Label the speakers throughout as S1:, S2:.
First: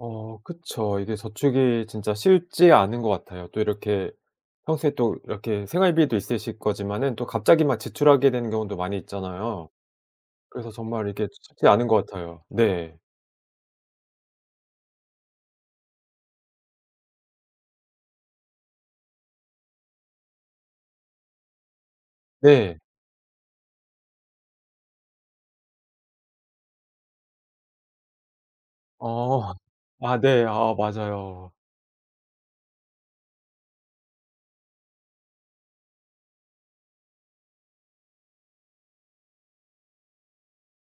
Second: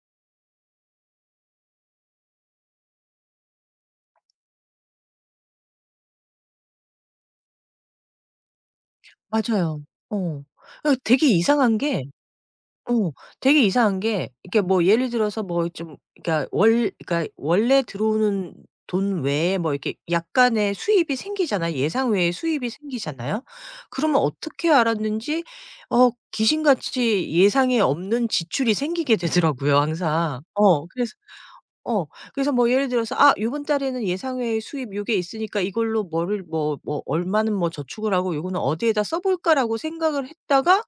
S1: 어 그쵸. 이게 저축이 진짜 쉽지 않은 것 같아요. 또 이렇게 평소에 또 이렇게 생활비도 있으실 거지만은 또 갑자기 막 지출하게 되는 경우도 많이 있잖아요.
S2: 맞아요. 어.
S1: 그래서
S2: 아
S1: 정말
S2: 되게
S1: 이게 쉽지
S2: 이상한
S1: 않은
S2: 게
S1: 것 같아요. 네.
S2: 어 되게 이상한 게 이렇게 뭐 예를 들어서 뭐 좀 그러니까 원 그러니까 원래 들어오는 돈 외에 뭐 이렇게 약간의 수입이 생기잖아요, 예상 외에 수입이
S1: 네.
S2: 생기잖아요. 그러면 어떻게 알았는지 어 귀신같이 예상에 없는 지출이 생기게
S1: 어.
S2: 되더라고요
S1: 아
S2: 항상.
S1: 네. 아
S2: 어 그래서
S1: 맞아요.
S2: 어 그래서 뭐 예를 들어서 '아 요번 달에는 예상 외의 수입 요게 있으니까 이걸로 뭐를 뭐 뭐 얼마는 뭐 저축을 하고 요거는 어디에다 써 볼까?'라고 생각을 했다가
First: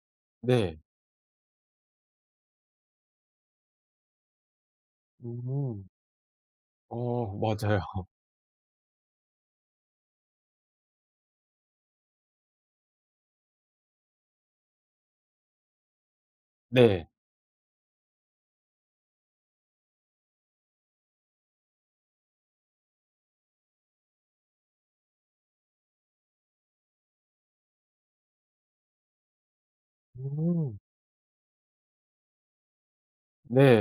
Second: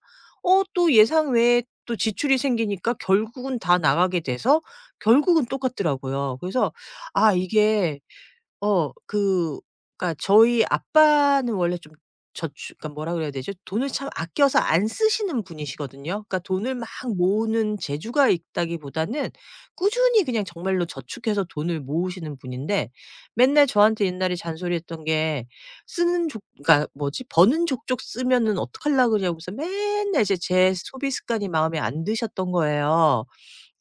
S2: 어
S1: 네.
S2: 또 예상외에 또 지출이 생기니까 결국은 다 나가게 돼서 결국은
S1: 음.
S2: 똑같더라고요. 그래서
S1: 어
S2: 아
S1: 맞아요.
S2: 이게 어 그 그러니까 저희 아빠는 원래 좀 저추 그러니까 뭐라 그래야 되죠 돈을 참 아껴서 안 쓰시는 분이시거든요. 그러니까 돈을 막
S1: 네.
S2: 모으는 재주가 있다기보다는 꾸준히 그냥 정말로 저축해서 돈을 모으시는 분인데 맨날 저한테 옛날에 잔소리했던 게 쓰는 족 그러니까 뭐지 버는 족족 쓰면은 어떡하려 그러냐면서 맨날 이제 제
S1: 음.
S2: 소비 습관이 마음에 안 드셨던 거예요.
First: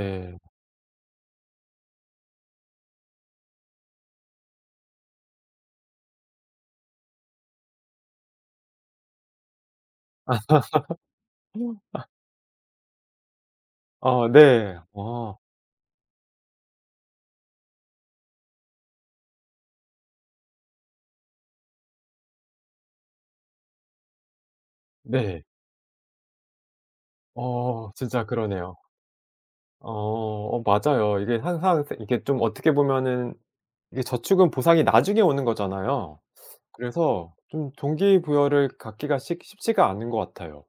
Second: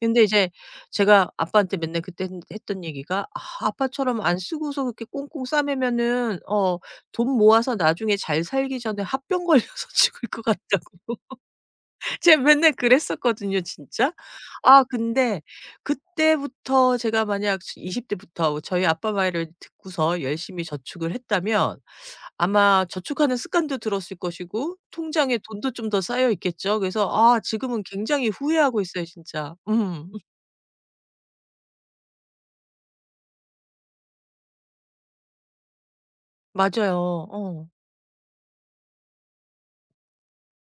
S2: 근데 이제 제가 아빠한테 맨날 그땐 했던 얘기가 아 아빠처럼 안 쓰고서 그렇게 꽁꽁 싸매면은 어 돈 모아서 나중에 잘 살기 전에 화병 걸려서 죽을
S1: 아.
S2: 것 같다고
S1: 아.
S2: 제가 맨날 그랬었거든요 진짜.
S1: 아 네.
S2: 아
S1: 아.
S2: 근데 그때부터 제가 만약 즈 20 대부터 저희 아빠 말을 듣고서 열심히 저축을 했다면 아마 저축하는 습관도 들었을 것이고 통장에
S1: 네.
S2: 돈도 좀 더 쌓여 있겠죠. 그래서 아 지금은
S1: 어 진짜
S2: 굉장히
S1: 그러네요.
S2: 후회하고 있어요 진짜. 음.
S1: 어. 어 맞아요. 이게 항상 쎄 이게 좀 어떻게 보면은 이제 저축은 보상이 나중에 오는 거잖아요.
S2: 맞아요.
S1: 그래서
S2: 어.
S1: 좀 동기부여를 갖기가 식 쉽지가 않은 것 같아요.